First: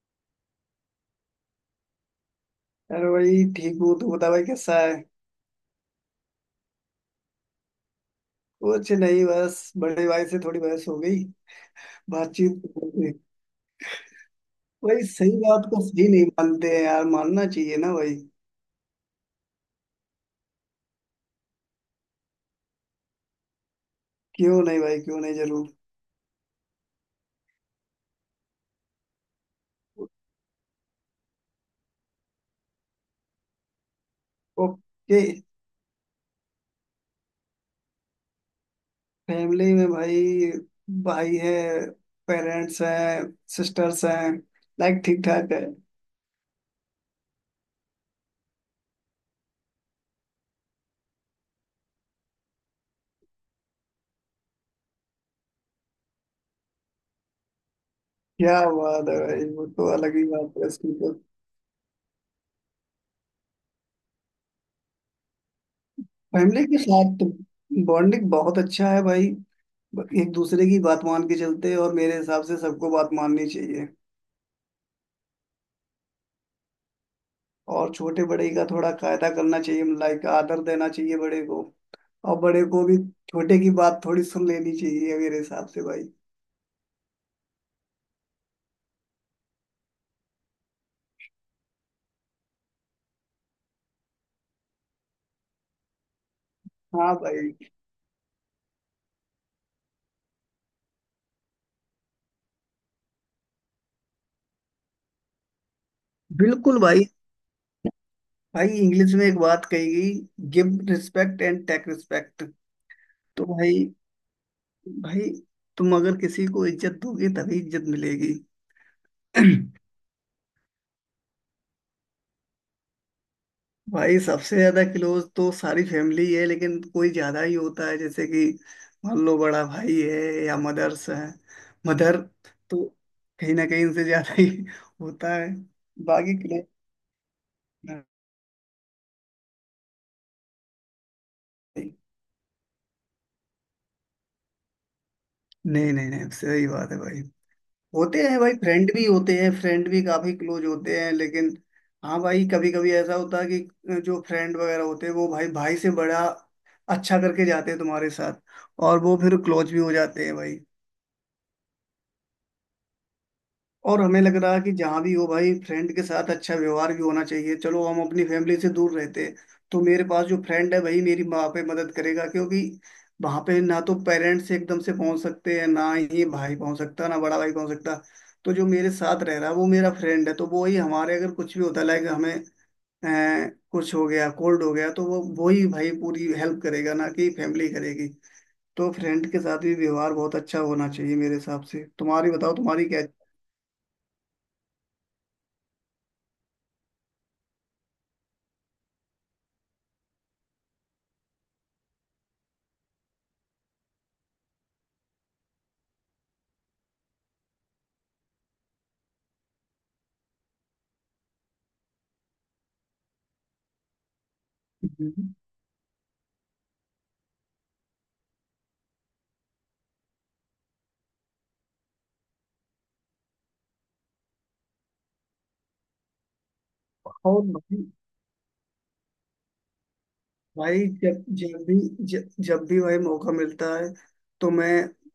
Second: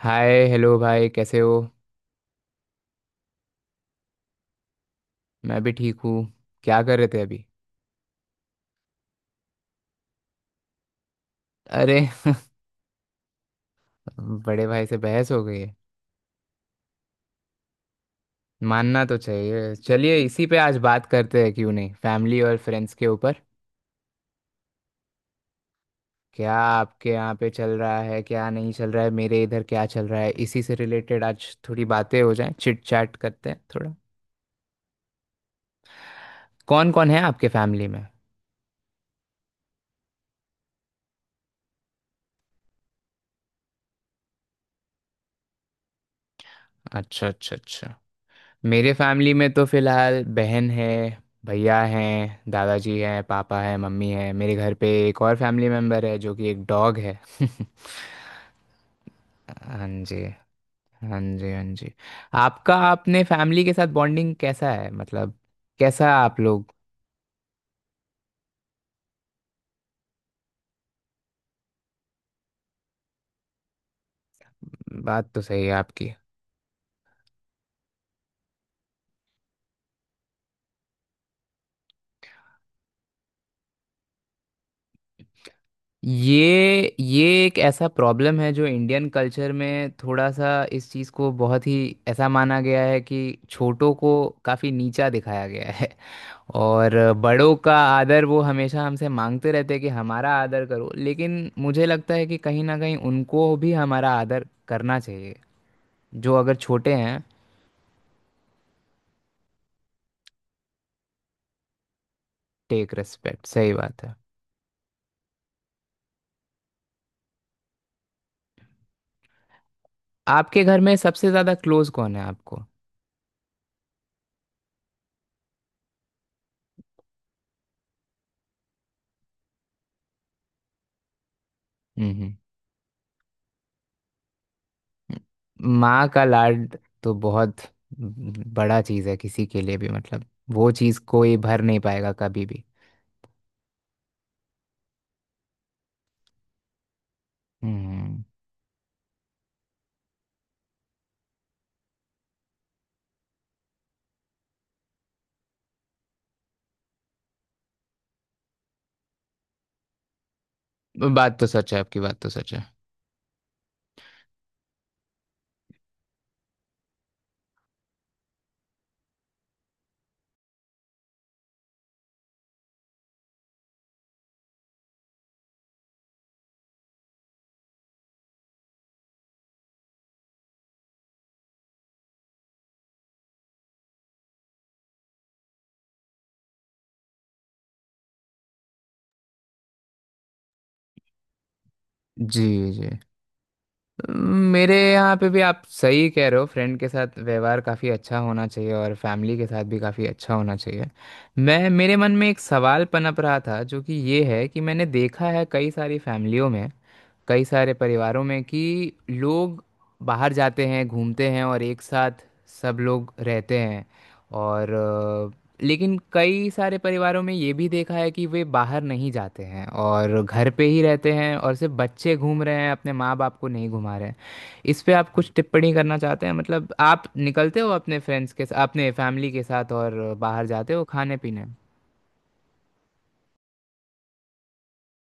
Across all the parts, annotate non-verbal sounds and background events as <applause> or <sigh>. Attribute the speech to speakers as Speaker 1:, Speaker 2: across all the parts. Speaker 1: हाय hello भाई, कैसे हो।
Speaker 2: अरे भाई ठीक हूँ। तू बता भाई कैसा है।
Speaker 1: मैं भी ठीक हूँ। क्या कर रहे थे अभी?
Speaker 2: कुछ नहीं, बस बड़े भाई से थोड़ी बहस हो गई,
Speaker 1: अरे <laughs>
Speaker 2: बातचीत हो गई।
Speaker 1: बड़े भाई से
Speaker 2: भाई
Speaker 1: बहस
Speaker 2: सही
Speaker 1: हो गई
Speaker 2: बात
Speaker 1: है?
Speaker 2: को सही नहीं मानते हैं यार, मानना चाहिए ना भाई।
Speaker 1: मानना तो चाहिए। चलिए इसी पे आज बात करते हैं, क्यों नहीं, फैमिली और फ्रेंड्स के ऊपर।
Speaker 2: क्यों नहीं भाई, क्यों नहीं, जरूर।
Speaker 1: क्या आपके यहाँ पे चल रहा है, क्या नहीं चल रहा है, मेरे इधर क्या चल रहा है, इसी से रिलेटेड आज थोड़ी बातें हो जाएं, चिट चैट करते हैं थोड़ा।
Speaker 2: ओके।
Speaker 1: कौन कौन है आपके फैमिली में?
Speaker 2: फैमिली में भाई, भाई है, पेरेंट्स हैं, सिस्टर्स हैं। लाइक ठीक ठाक है।
Speaker 1: अच्छा अच्छा अच्छा। मेरे फैमिली में तो फिलहाल बहन है, भैया हैं, दादाजी हैं, पापा हैं, मम्मी हैं। मेरे घर पे एक और फैमिली मेम्बर है जो कि एक डॉग है <laughs>
Speaker 2: क्या बात है भाई, वो तो
Speaker 1: हाँ
Speaker 2: अलग
Speaker 1: जी,
Speaker 2: ही बात है उसकी तो।
Speaker 1: हाँ जी, हाँ जी। आपका, आपने फैमिली के साथ बॉन्डिंग कैसा है, मतलब कैसा आप
Speaker 2: फैमिली
Speaker 1: लोग।
Speaker 2: के साथ तो बॉन्डिंग बहुत अच्छा है भाई। एक दूसरे की बात मान के चलते हैं और मेरे हिसाब से सबको बात माननी चाहिए।
Speaker 1: बात तो सही है आपकी।
Speaker 2: और छोटे बड़े का थोड़ा कायदा करना चाहिए, लाइक आदर देना चाहिए बड़े को। और बड़े को भी छोटे की बात थोड़ी सुन लेनी चाहिए मेरे हिसाब से भाई।
Speaker 1: ये एक ऐसा प्रॉब्लम है जो इंडियन कल्चर में थोड़ा सा इस चीज़ को बहुत ही ऐसा माना गया है कि छोटों को काफ़ी नीचा दिखाया गया है। और
Speaker 2: हाँ
Speaker 1: बड़ों
Speaker 2: भाई।
Speaker 1: का आदर वो हमेशा हमसे मांगते रहते हैं कि हमारा आदर करो, लेकिन मुझे लगता है कि कहीं ना कहीं उनको भी हमारा आदर करना चाहिए जो अगर
Speaker 2: बिल्कुल
Speaker 1: छोटे
Speaker 2: भाई।
Speaker 1: हैं।
Speaker 2: भाई इंग्लिश में एक बात कही गई, give respect and take respect.
Speaker 1: Take
Speaker 2: तो
Speaker 1: रिस्पेक्ट, सही
Speaker 2: भाई,
Speaker 1: बात है।
Speaker 2: भाई तुम अगर किसी को इज्जत दोगे तभी इज्जत मिलेगी। <clears throat>
Speaker 1: आपके घर में सबसे ज़्यादा क्लोज कौन है आपको?
Speaker 2: भाई सबसे ज्यादा क्लोज तो सारी फैमिली है, लेकिन कोई ज्यादा ही होता है, जैसे कि मान लो बड़ा भाई है या मदर्स है, मदर।
Speaker 1: हम्म।
Speaker 2: तो कहीं ना कहीं इनसे ज्यादा ही होता है।
Speaker 1: माँ का
Speaker 2: बाकी क्लोज
Speaker 1: लाड तो बहुत बड़ा चीज़ है किसी के लिए भी, मतलब वो चीज़ कोई भर नहीं पाएगा कभी भी।
Speaker 2: नहीं नहीं नहीं नहीं, सही बात है भाई। होते
Speaker 1: हम्म।
Speaker 2: हैं भाई, फ्रेंड भी होते हैं, फ्रेंड भी काफी क्लोज होते हैं, लेकिन हाँ भाई कभी कभी ऐसा होता है कि जो फ्रेंड वगैरह होते हैं वो भाई भाई से बड़ा अच्छा करके जाते हैं तुम्हारे साथ और वो फिर क्लोज भी हो जाते हैं भाई।
Speaker 1: बात तो सच है आपकी, बात तो सच है।
Speaker 2: और हमें लग रहा है कि जहाँ भी हो भाई, फ्रेंड के साथ अच्छा व्यवहार भी होना चाहिए। चलो हम अपनी फैमिली से दूर रहते हैं, तो मेरे पास जो फ्रेंड है वही मेरी वहाँ पे मदद करेगा, क्योंकि वहाँ पे ना तो पेरेंट्स एकदम से पहुँच सकते हैं ना ही भाई पहुँच सकता, ना बड़ा भाई पहुँच सकता। तो जो मेरे साथ रह रहा है वो मेरा फ्रेंड है, तो वो ही हमारे अगर कुछ भी होता लाइक हमें अ, कुछ हो गया, कोल्ड हो गया, तो वो ही भाई पूरी हेल्प करेगा, ना कि फैमिली करेगी। तो फ्रेंड के साथ भी व्यवहार बहुत अच्छा होना चाहिए मेरे हिसाब से। तुम्हारी
Speaker 1: जी।
Speaker 2: बताओ, तुम्हारी
Speaker 1: जी।
Speaker 2: क्या।
Speaker 1: मेरे यहाँ पे भी आप सही कह रहे हो, फ्रेंड के साथ व्यवहार काफ़ी अच्छा होना चाहिए और फैमिली के साथ भी काफ़ी अच्छा होना चाहिए। मैं मेरे मन में एक सवाल पनप रहा था जो कि ये है कि मैंने देखा है कई सारी फैमिलियों में, कई सारे परिवारों में कि लोग बाहर जाते हैं, घूमते हैं और एक साथ सब लोग रहते हैं। और
Speaker 2: हम्म।
Speaker 1: लेकिन कई सारे परिवारों में ये भी देखा है कि वे बाहर नहीं जाते हैं और घर पे ही रहते हैं और सिर्फ बच्चे घूम रहे हैं, अपने माँ बाप को नहीं घुमा रहे हैं। इस पे आप कुछ टिप्पणी करना चाहते हैं? मतलब आप
Speaker 2: और
Speaker 1: निकलते हो
Speaker 2: भाई,
Speaker 1: अपने फ्रेंड्स के साथ, अपने फैमिली के साथ और बाहर जाते हो खाने
Speaker 2: जब
Speaker 1: पीने।
Speaker 2: जब भी, जब जब भी भाई मौका मिलता है तो मैं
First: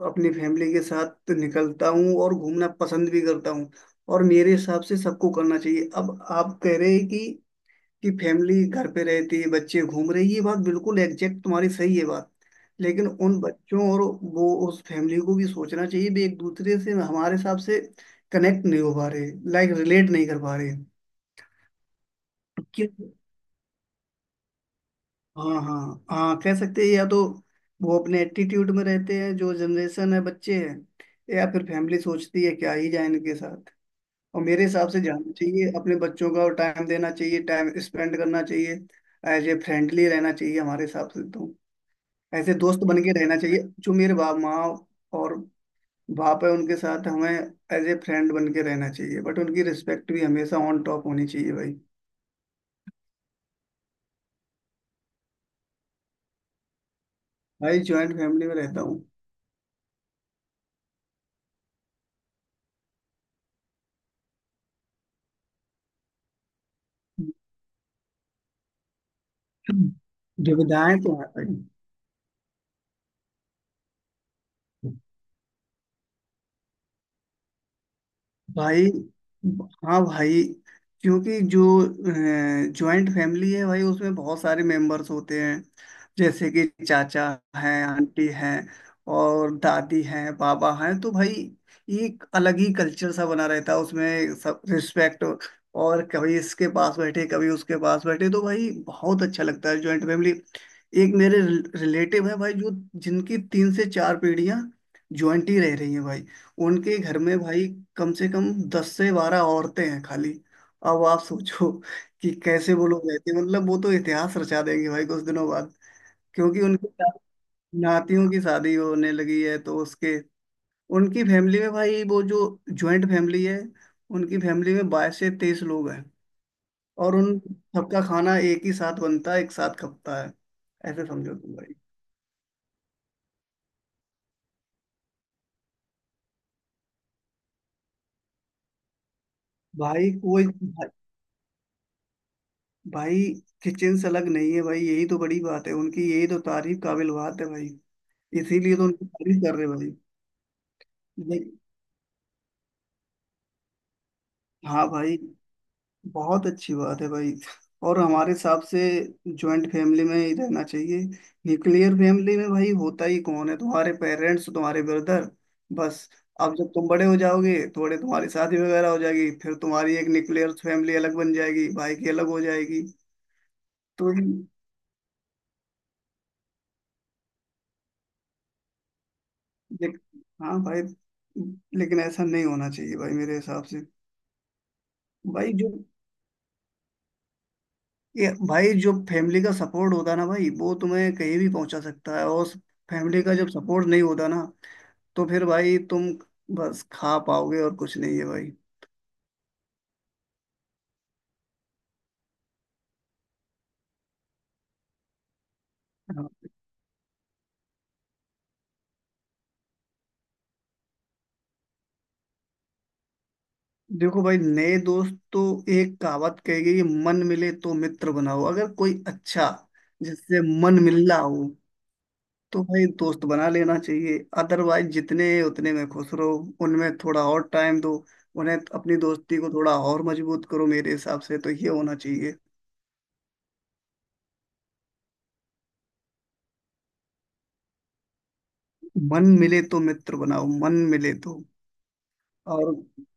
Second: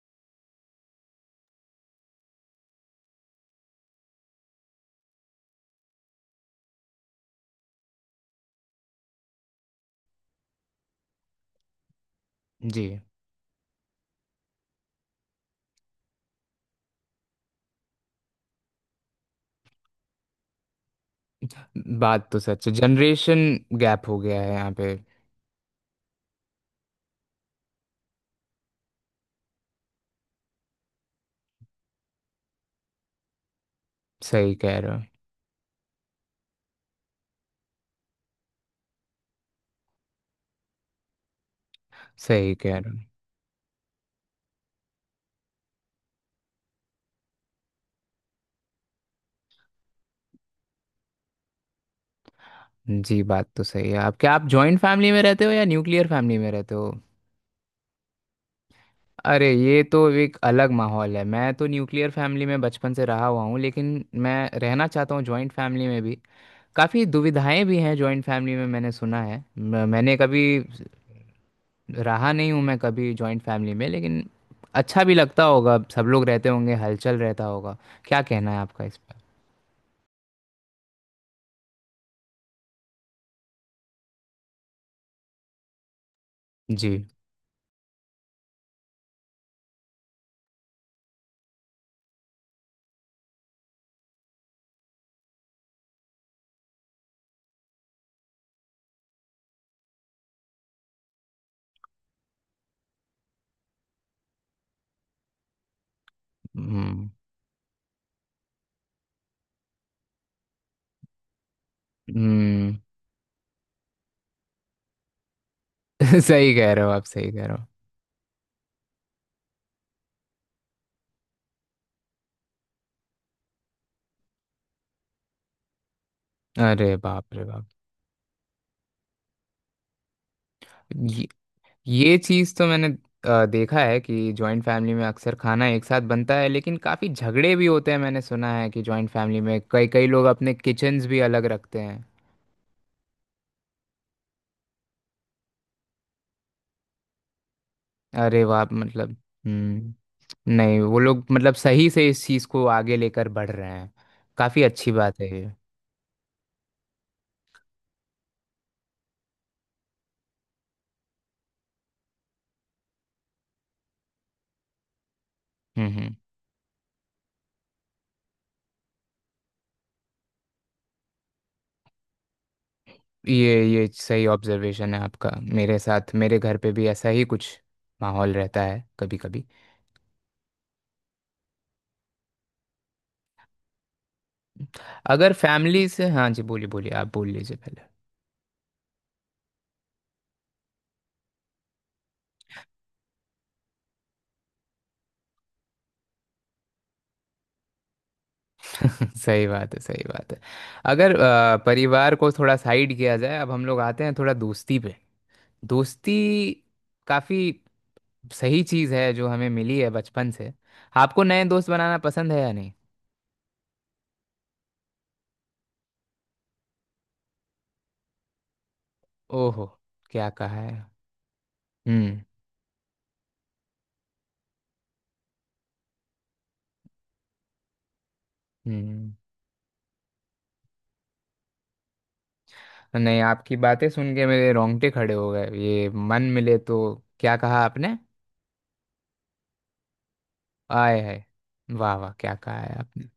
Speaker 2: अपनी फैमिली के साथ निकलता हूँ और घूमना पसंद भी करता हूँ। और मेरे हिसाब से सबको करना चाहिए। अब आप कह रहे हैं कि फैमिली घर पे रहती है, बच्चे घूम रहे हैं, ये बात बिल्कुल एग्जैक्ट तुम्हारी सही है बात।
Speaker 1: जी,
Speaker 2: लेकिन उन बच्चों और वो उस फैमिली को भी सोचना चाहिए भी, एक दूसरे से हमारे हिसाब से कनेक्ट नहीं हो पा रहे, लाइक रिलेट नहीं कर पा रहे।
Speaker 1: बात तो सच है।
Speaker 2: क्यों?
Speaker 1: जनरेशन गैप हो गया है यहाँ पे।
Speaker 2: हाँ हाँ। हाँ, कह सकते हैं। या तो वो अपने एटीट्यूड में रहते हैं जो जनरेशन है, बच्चे हैं, या फिर फैमिली सोचती है क्या ही जाए इनके साथ। और
Speaker 1: सही
Speaker 2: मेरे
Speaker 1: कह
Speaker 2: हिसाब
Speaker 1: रहे हो,
Speaker 2: से जाना चाहिए, अपने बच्चों का टाइम देना चाहिए, टाइम स्पेंड करना चाहिए, एज ए फ्रेंडली रहना चाहिए हमारे हिसाब से तो। ऐसे
Speaker 1: सही कह
Speaker 2: दोस्त
Speaker 1: रहे
Speaker 2: बन
Speaker 1: हो।
Speaker 2: के रहना चाहिए, जो मेरे बाप माँ और बाप है उनके साथ हमें एज ए फ्रेंड बन के रहना चाहिए, बट उनकी रिस्पेक्ट भी हमेशा ऑन टॉप होनी चाहिए भाई।
Speaker 1: जी, बात तो सही है आप। क्या आप जॉइंट फैमिली में रहते हो या न्यूक्लियर फैमिली में रहते हो?
Speaker 2: भाई ज्वाइंट फैमिली में रहता हूँ।
Speaker 1: अरे ये तो एक अलग माहौल है। मैं तो न्यूक्लियर फैमिली में बचपन से रहा हुआ हूँ, लेकिन मैं रहना चाहता हूँ जॉइंट फैमिली में भी। काफ़ी
Speaker 2: <clears throat>
Speaker 1: दुविधाएं भी हैं जॉइंट फैमिली में, मैंने सुना है। मैंने कभी
Speaker 2: दुविधाएं तो है भाई।
Speaker 1: रहा नहीं हूँ मैं कभी जॉइंट फैमिली में, लेकिन अच्छा भी लगता होगा, सब लोग रहते होंगे, हलचल रहता होगा। क्या कहना है आपका
Speaker 2: भाई
Speaker 1: इस पर?
Speaker 2: हाँ भाई, क्योंकि जो जॉइंट फैमिली है भाई उसमें बहुत सारे मेंबर्स होते हैं, जैसे कि
Speaker 1: जी।
Speaker 2: चाचा हैं, आंटी हैं और दादी हैं, बाबा हैं। तो भाई एक अलग ही कल्चर सा बना रहता है उसमें, सब रिस्पेक्ट। और कभी इसके पास बैठे कभी उसके पास बैठे, तो भाई बहुत अच्छा लगता है जॉइंट फैमिली। एक मेरे रिलेटिव है भाई जो, जिनकी तीन से चार पीढ़ियां जॉइंट ही रह रही हैं भाई। उनके
Speaker 1: हम्म।
Speaker 2: घर में भाई कम से कम दस से बारह औरतें हैं खाली। अब आप सोचो कि कैसे
Speaker 1: हम्म।
Speaker 2: वो लोग रहते हैं। मतलब वो तो इतिहास रचा देंगे भाई कुछ दिनों बाद,
Speaker 1: <laughs> सही
Speaker 2: क्योंकि
Speaker 1: कह रहे
Speaker 2: उनके
Speaker 1: हो आप,
Speaker 2: साथ
Speaker 1: सही कह रहे हो।
Speaker 2: नातियों की शादी होने लगी है। तो उसके, उनकी फैमिली में भाई वो जो ज्वाइंट फैमिली है, उनकी फैमिली में बाईस से तेईस लोग हैं।
Speaker 1: अरे
Speaker 2: और
Speaker 1: बाप
Speaker 2: उन
Speaker 1: रे
Speaker 2: सबका खाना एक ही साथ बनता है, एक साथ खपता है, ऐसे
Speaker 1: बाप।
Speaker 2: समझो तुम भाई।
Speaker 1: ये चीज़ तो मैंने देखा है कि जॉइंट फैमिली में अक्सर खाना एक साथ बनता है, लेकिन काफ़ी झगड़े भी होते हैं। मैंने सुना है कि जॉइंट फैमिली में कई कई
Speaker 2: भाई
Speaker 1: लोग
Speaker 2: कोई,
Speaker 1: अपने किचन्स भी अलग रखते हैं।
Speaker 2: भाई किचन से अलग नहीं है भाई, यही तो बड़ी बात है उनकी, यही तो तारीफ काबिल बात है भाई।
Speaker 1: अरे वाह,
Speaker 2: इसीलिए तो उनकी
Speaker 1: मतलब।
Speaker 2: तारीफ कर रहे हैं भाई।
Speaker 1: हम्म। नहीं, वो लोग
Speaker 2: नहीं,
Speaker 1: मतलब सही से इस चीज़ को आगे लेकर बढ़ रहे हैं। काफ़ी
Speaker 2: हाँ
Speaker 1: अच्छी
Speaker 2: भाई
Speaker 1: बात है ये।
Speaker 2: बहुत अच्छी बात है भाई। और हमारे हिसाब से ज्वाइंट फैमिली में ही रहना चाहिए। न्यूक्लियर फैमिली में भाई होता ही कौन है, तुम्हारे पेरेंट्स, तुम्हारे ब्रदर,
Speaker 1: हम्म।
Speaker 2: बस।
Speaker 1: हम्म।
Speaker 2: अब जब तुम बड़े हो जाओगे थोड़े, तुम्हारी शादी वगैरह हो जाएगी, फिर तुम्हारी एक न्यूक्लियर फैमिली अलग बन जाएगी, भाई की अलग हो जाएगी।
Speaker 1: ये
Speaker 2: तो
Speaker 1: सही ऑब्जर्वेशन है आपका। मेरे साथ, मेरे घर पे भी ऐसा ही कुछ माहौल रहता है कभी कभी।
Speaker 2: लेक, हाँ भाई, लेकिन ऐसा नहीं होना चाहिए भाई मेरे हिसाब से।
Speaker 1: अगर
Speaker 2: भाई जो
Speaker 1: फैमिली से, हाँ जी बोलिए, बोलिए आप बोल लीजिए पहले।
Speaker 2: ये भाई जो फैमिली का सपोर्ट होता है ना भाई, वो तुम्हें कहीं भी पहुंचा सकता है। और फैमिली का जब सपोर्ट नहीं होता ना, तो फिर भाई तुम बस खा पाओगे और कुछ नहीं है भाई।
Speaker 1: सही बात है, सही बात है। अगर परिवार को थोड़ा साइड किया जाए, अब हम लोग आते हैं थोड़ा दोस्ती पे।
Speaker 2: हाँ।
Speaker 1: दोस्ती काफी सही चीज है जो हमें मिली है बचपन से। आपको नए दोस्त बनाना पसंद है या नहीं?
Speaker 2: देखो भाई नए दोस्त तो, एक कहावत कही गई है, मन मिले तो मित्र बनाओ। अगर कोई अच्छा,
Speaker 1: ओहो, क्या
Speaker 2: जिससे
Speaker 1: कहा
Speaker 2: मन
Speaker 1: है।
Speaker 2: मिल रहा हो,
Speaker 1: हम्म।
Speaker 2: तो भाई दोस्त बना लेना चाहिए। अदरवाइज जितने हैं, उतने में खुश रहो, उनमें थोड़ा और टाइम दो, उन्हें अपनी
Speaker 1: हम्म।
Speaker 2: दोस्ती को थोड़ा और मजबूत करो। मेरे हिसाब से तो ये होना चाहिए।
Speaker 1: नहीं, आपकी बातें सुन के मेरे रोंगटे खड़े हो गए। ये मन मिले तो क्या कहा आपने?
Speaker 2: मन मिले तो मित्र बनाओ, मन
Speaker 1: आए
Speaker 2: मिले
Speaker 1: है।
Speaker 2: तो।
Speaker 1: वाह वाह, क्या कहा है
Speaker 2: और
Speaker 1: आपने।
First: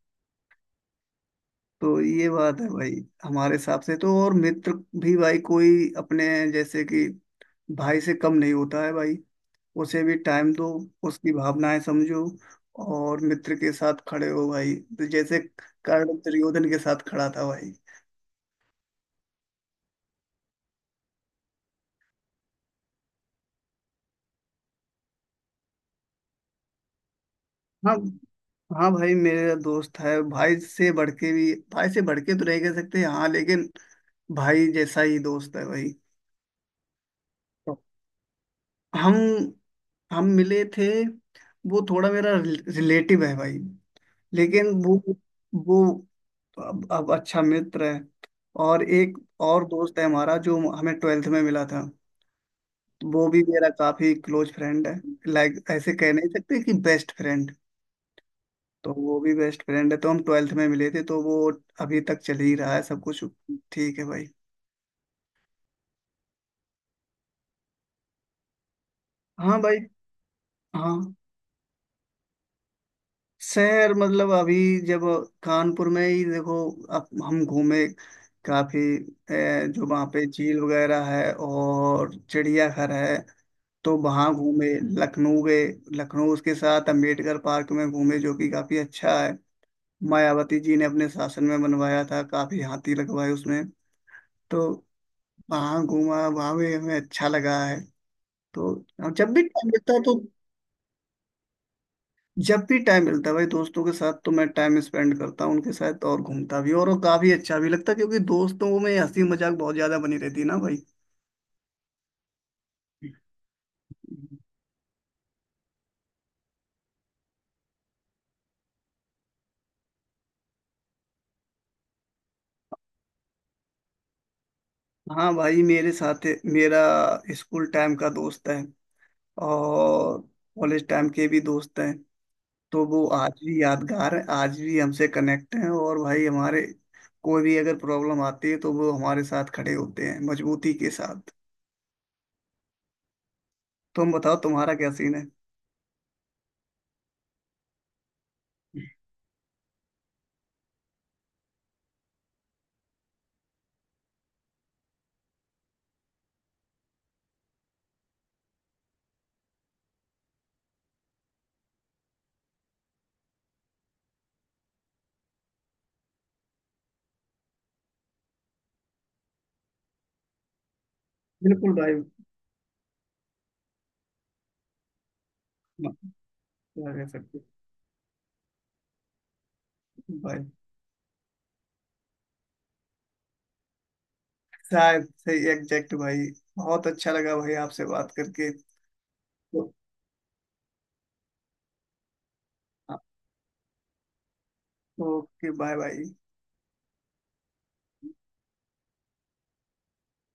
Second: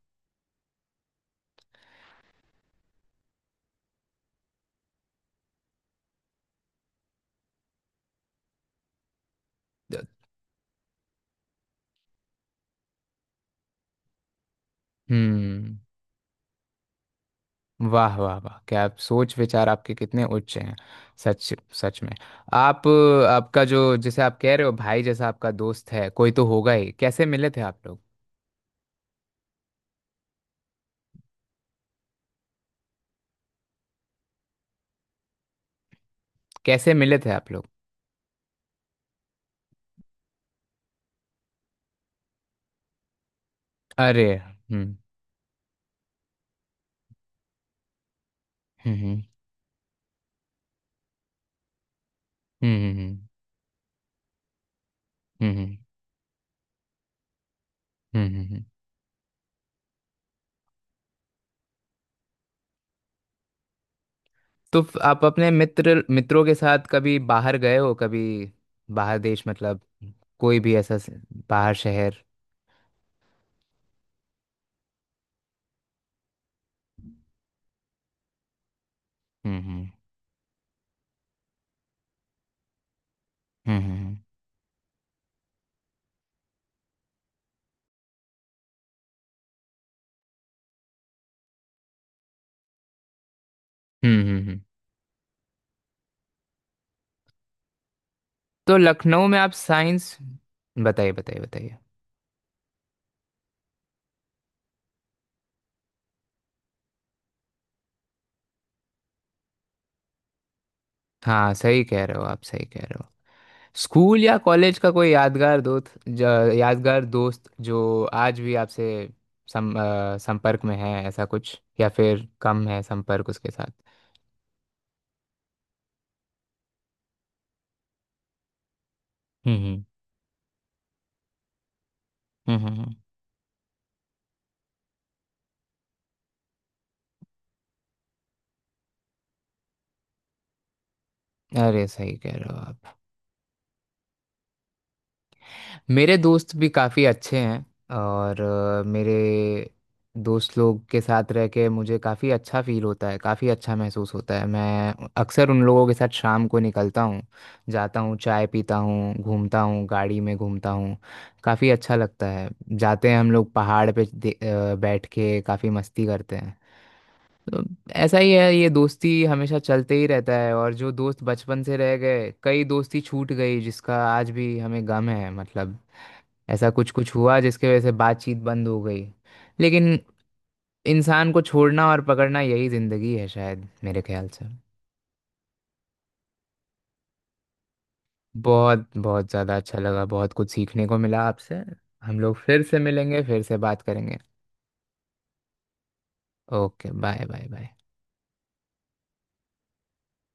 Speaker 2: तो ये बात है भाई हमारे हिसाब से तो। और मित्र भी भाई कोई अपने जैसे कि भाई से कम नहीं होता है भाई, उसे भी टाइम दो, उसकी भावनाएं समझो और मित्र के साथ खड़े हो भाई, तो जैसे
Speaker 1: हम्म।
Speaker 2: कर्ण दुर्योधन के साथ खड़ा था भाई।
Speaker 1: वाह वाह वाह, क्या आप सोच विचार आपके कितने उच्च हैं। सच, सच में। आप, आपका जो, जैसे आप कह रहे हो भाई जैसा आपका दोस्त है, कोई तो होगा ही, कैसे मिले थे आप
Speaker 2: हाँ।
Speaker 1: लोग?
Speaker 2: हाँ भाई मेरा दोस्त है भाई से बढ़ के, भी भाई से बढ़ के तो नहीं कह सकते हैं, हाँ लेकिन भाई जैसा ही दोस्त है भाई।
Speaker 1: कैसे मिले थे आप लोग?
Speaker 2: तो हम हम मिले थे, वो थोड़ा मेरा रिलेटिव है भाई,
Speaker 1: अरे।
Speaker 2: लेकिन
Speaker 1: हम्म।
Speaker 2: वो अब अच्छा मित्र है। और
Speaker 1: हम्म। हम्म।
Speaker 2: एक और दोस्त है हमारा जो हमें ट्वेल्थ में मिला था,
Speaker 1: हम्म। हम्म।
Speaker 2: वो भी मेरा काफी क्लोज फ्रेंड है। लाइक
Speaker 1: हम्म।
Speaker 2: ऐसे कह नहीं सकते कि बेस्ट फ्रेंड,
Speaker 1: हम्म, हम्म, हम्म।
Speaker 2: तो वो भी बेस्ट फ्रेंड है। तो हम ट्वेल्थ में मिले थे, तो वो अभी तक चल ही रहा है सब कुछ, ठीक है भाई।
Speaker 1: तो आप अपने मित्र, मित्रों के साथ कभी बाहर गए हो कभी, बाहर देश
Speaker 2: हाँ भाई।
Speaker 1: मतलब, कोई भी
Speaker 2: हाँ।
Speaker 1: ऐसा बाहर शहर।
Speaker 2: शहर मतलब अभी जब कानपुर में ही देखो, अब हम घूमे काफी।
Speaker 1: हम्म।
Speaker 2: जो वहाँ पे झील वगैरह है और चिड़ियाघर है, तो
Speaker 1: हम्म।
Speaker 2: वहाँ घूमे। लखनऊ गए, लखनऊ उसके साथ अम्बेडकर पार्क में घूमे, जो कि काफी अच्छा है। मायावती जी ने अपने शासन में बनवाया था, काफी हाथी लगवाए उसमें।
Speaker 1: हम्म, हम्म, हम्म।
Speaker 2: तो वहाँ घूमा, वहाँ भी हमें अच्छा लगा है। तो
Speaker 1: तो
Speaker 2: और
Speaker 1: लखनऊ
Speaker 2: जब
Speaker 1: में
Speaker 2: भी
Speaker 1: आप
Speaker 2: टाइम मिलता है
Speaker 1: साइंस।
Speaker 2: तो,
Speaker 1: बताइए, बताइए, बताइए।
Speaker 2: जब भी टाइम मिलता है भाई दोस्तों के साथ, तो मैं टाइम स्पेंड करता हूँ उनके साथ और घूमता भी, और वो काफी अच्छा भी लगता है, क्योंकि दोस्तों में हंसी मजाक बहुत ज्यादा बनी रहती है ना भाई।
Speaker 1: हाँ, सही कह रहे हो आप, सही कह रहे हो। स्कूल या कॉलेज का कोई यादगार दोस्त, यादगार दोस्त जो आज भी आपसे सम, संपर्क में है, ऐसा कुछ? या फिर कम है संपर्क उसके साथ।
Speaker 2: हाँ भाई मेरे साथ मेरा स्कूल टाइम का दोस्त है
Speaker 1: हम्म।
Speaker 2: और कॉलेज टाइम के भी दोस्त हैं।
Speaker 1: हम्म
Speaker 2: तो
Speaker 1: हम्म,
Speaker 2: वो आज भी यादगार है, आज भी हमसे कनेक्ट हैं और भाई हमारे कोई भी अगर प्रॉब्लम आती है तो वो हमारे साथ खड़े होते हैं मजबूती के साथ।
Speaker 1: अरे, सही कह रहे हो आप।
Speaker 2: तुम बताओ तुम्हारा क्या सीन है।
Speaker 1: मेरे दोस्त भी काफ़ी अच्छे हैं। और मेरे दोस्त लोग के साथ रह के मुझे काफ़ी अच्छा फील होता है, काफ़ी अच्छा महसूस होता है। मैं अक्सर उन लोगों के साथ शाम को निकलता हूँ, जाता हूँ, चाय पीता हूँ, घूमता हूँ, गाड़ी में घूमता हूँ, काफ़ी अच्छा लगता है। जाते हैं हम लोग पहाड़ पे बैठ के काफ़ी मस्ती करते हैं। तो ऐसा ही है, ये दोस्ती हमेशा चलते ही रहता है। और जो दोस्त बचपन
Speaker 2: बिल्कुल
Speaker 1: से
Speaker 2: भाई।
Speaker 1: रह गए, कई दोस्ती छूट गई जिसका आज भी हमें गम है, मतलब
Speaker 2: म-
Speaker 1: ऐसा कुछ
Speaker 2: क्या कह
Speaker 1: कुछ
Speaker 2: सकते
Speaker 1: हुआ जिसके वजह से बातचीत बंद हो गई। लेकिन
Speaker 2: हैं। भाई
Speaker 1: इंसान को छोड़ना और पकड़ना यही ज़िंदगी है, शायद मेरे ख्याल से।
Speaker 2: शायद सही एग्जैक्ट भाई। बहुत अच्छा लगा भाई आपसे बात करके।
Speaker 1: बहुत बहुत ज़्यादा
Speaker 2: तो,
Speaker 1: अच्छा लगा, बहुत कुछ सीखने को मिला आपसे। हम लोग फिर से मिलेंगे, फिर से बात करेंगे।
Speaker 2: Okay bye bye.
Speaker 1: Okay bye bye bye.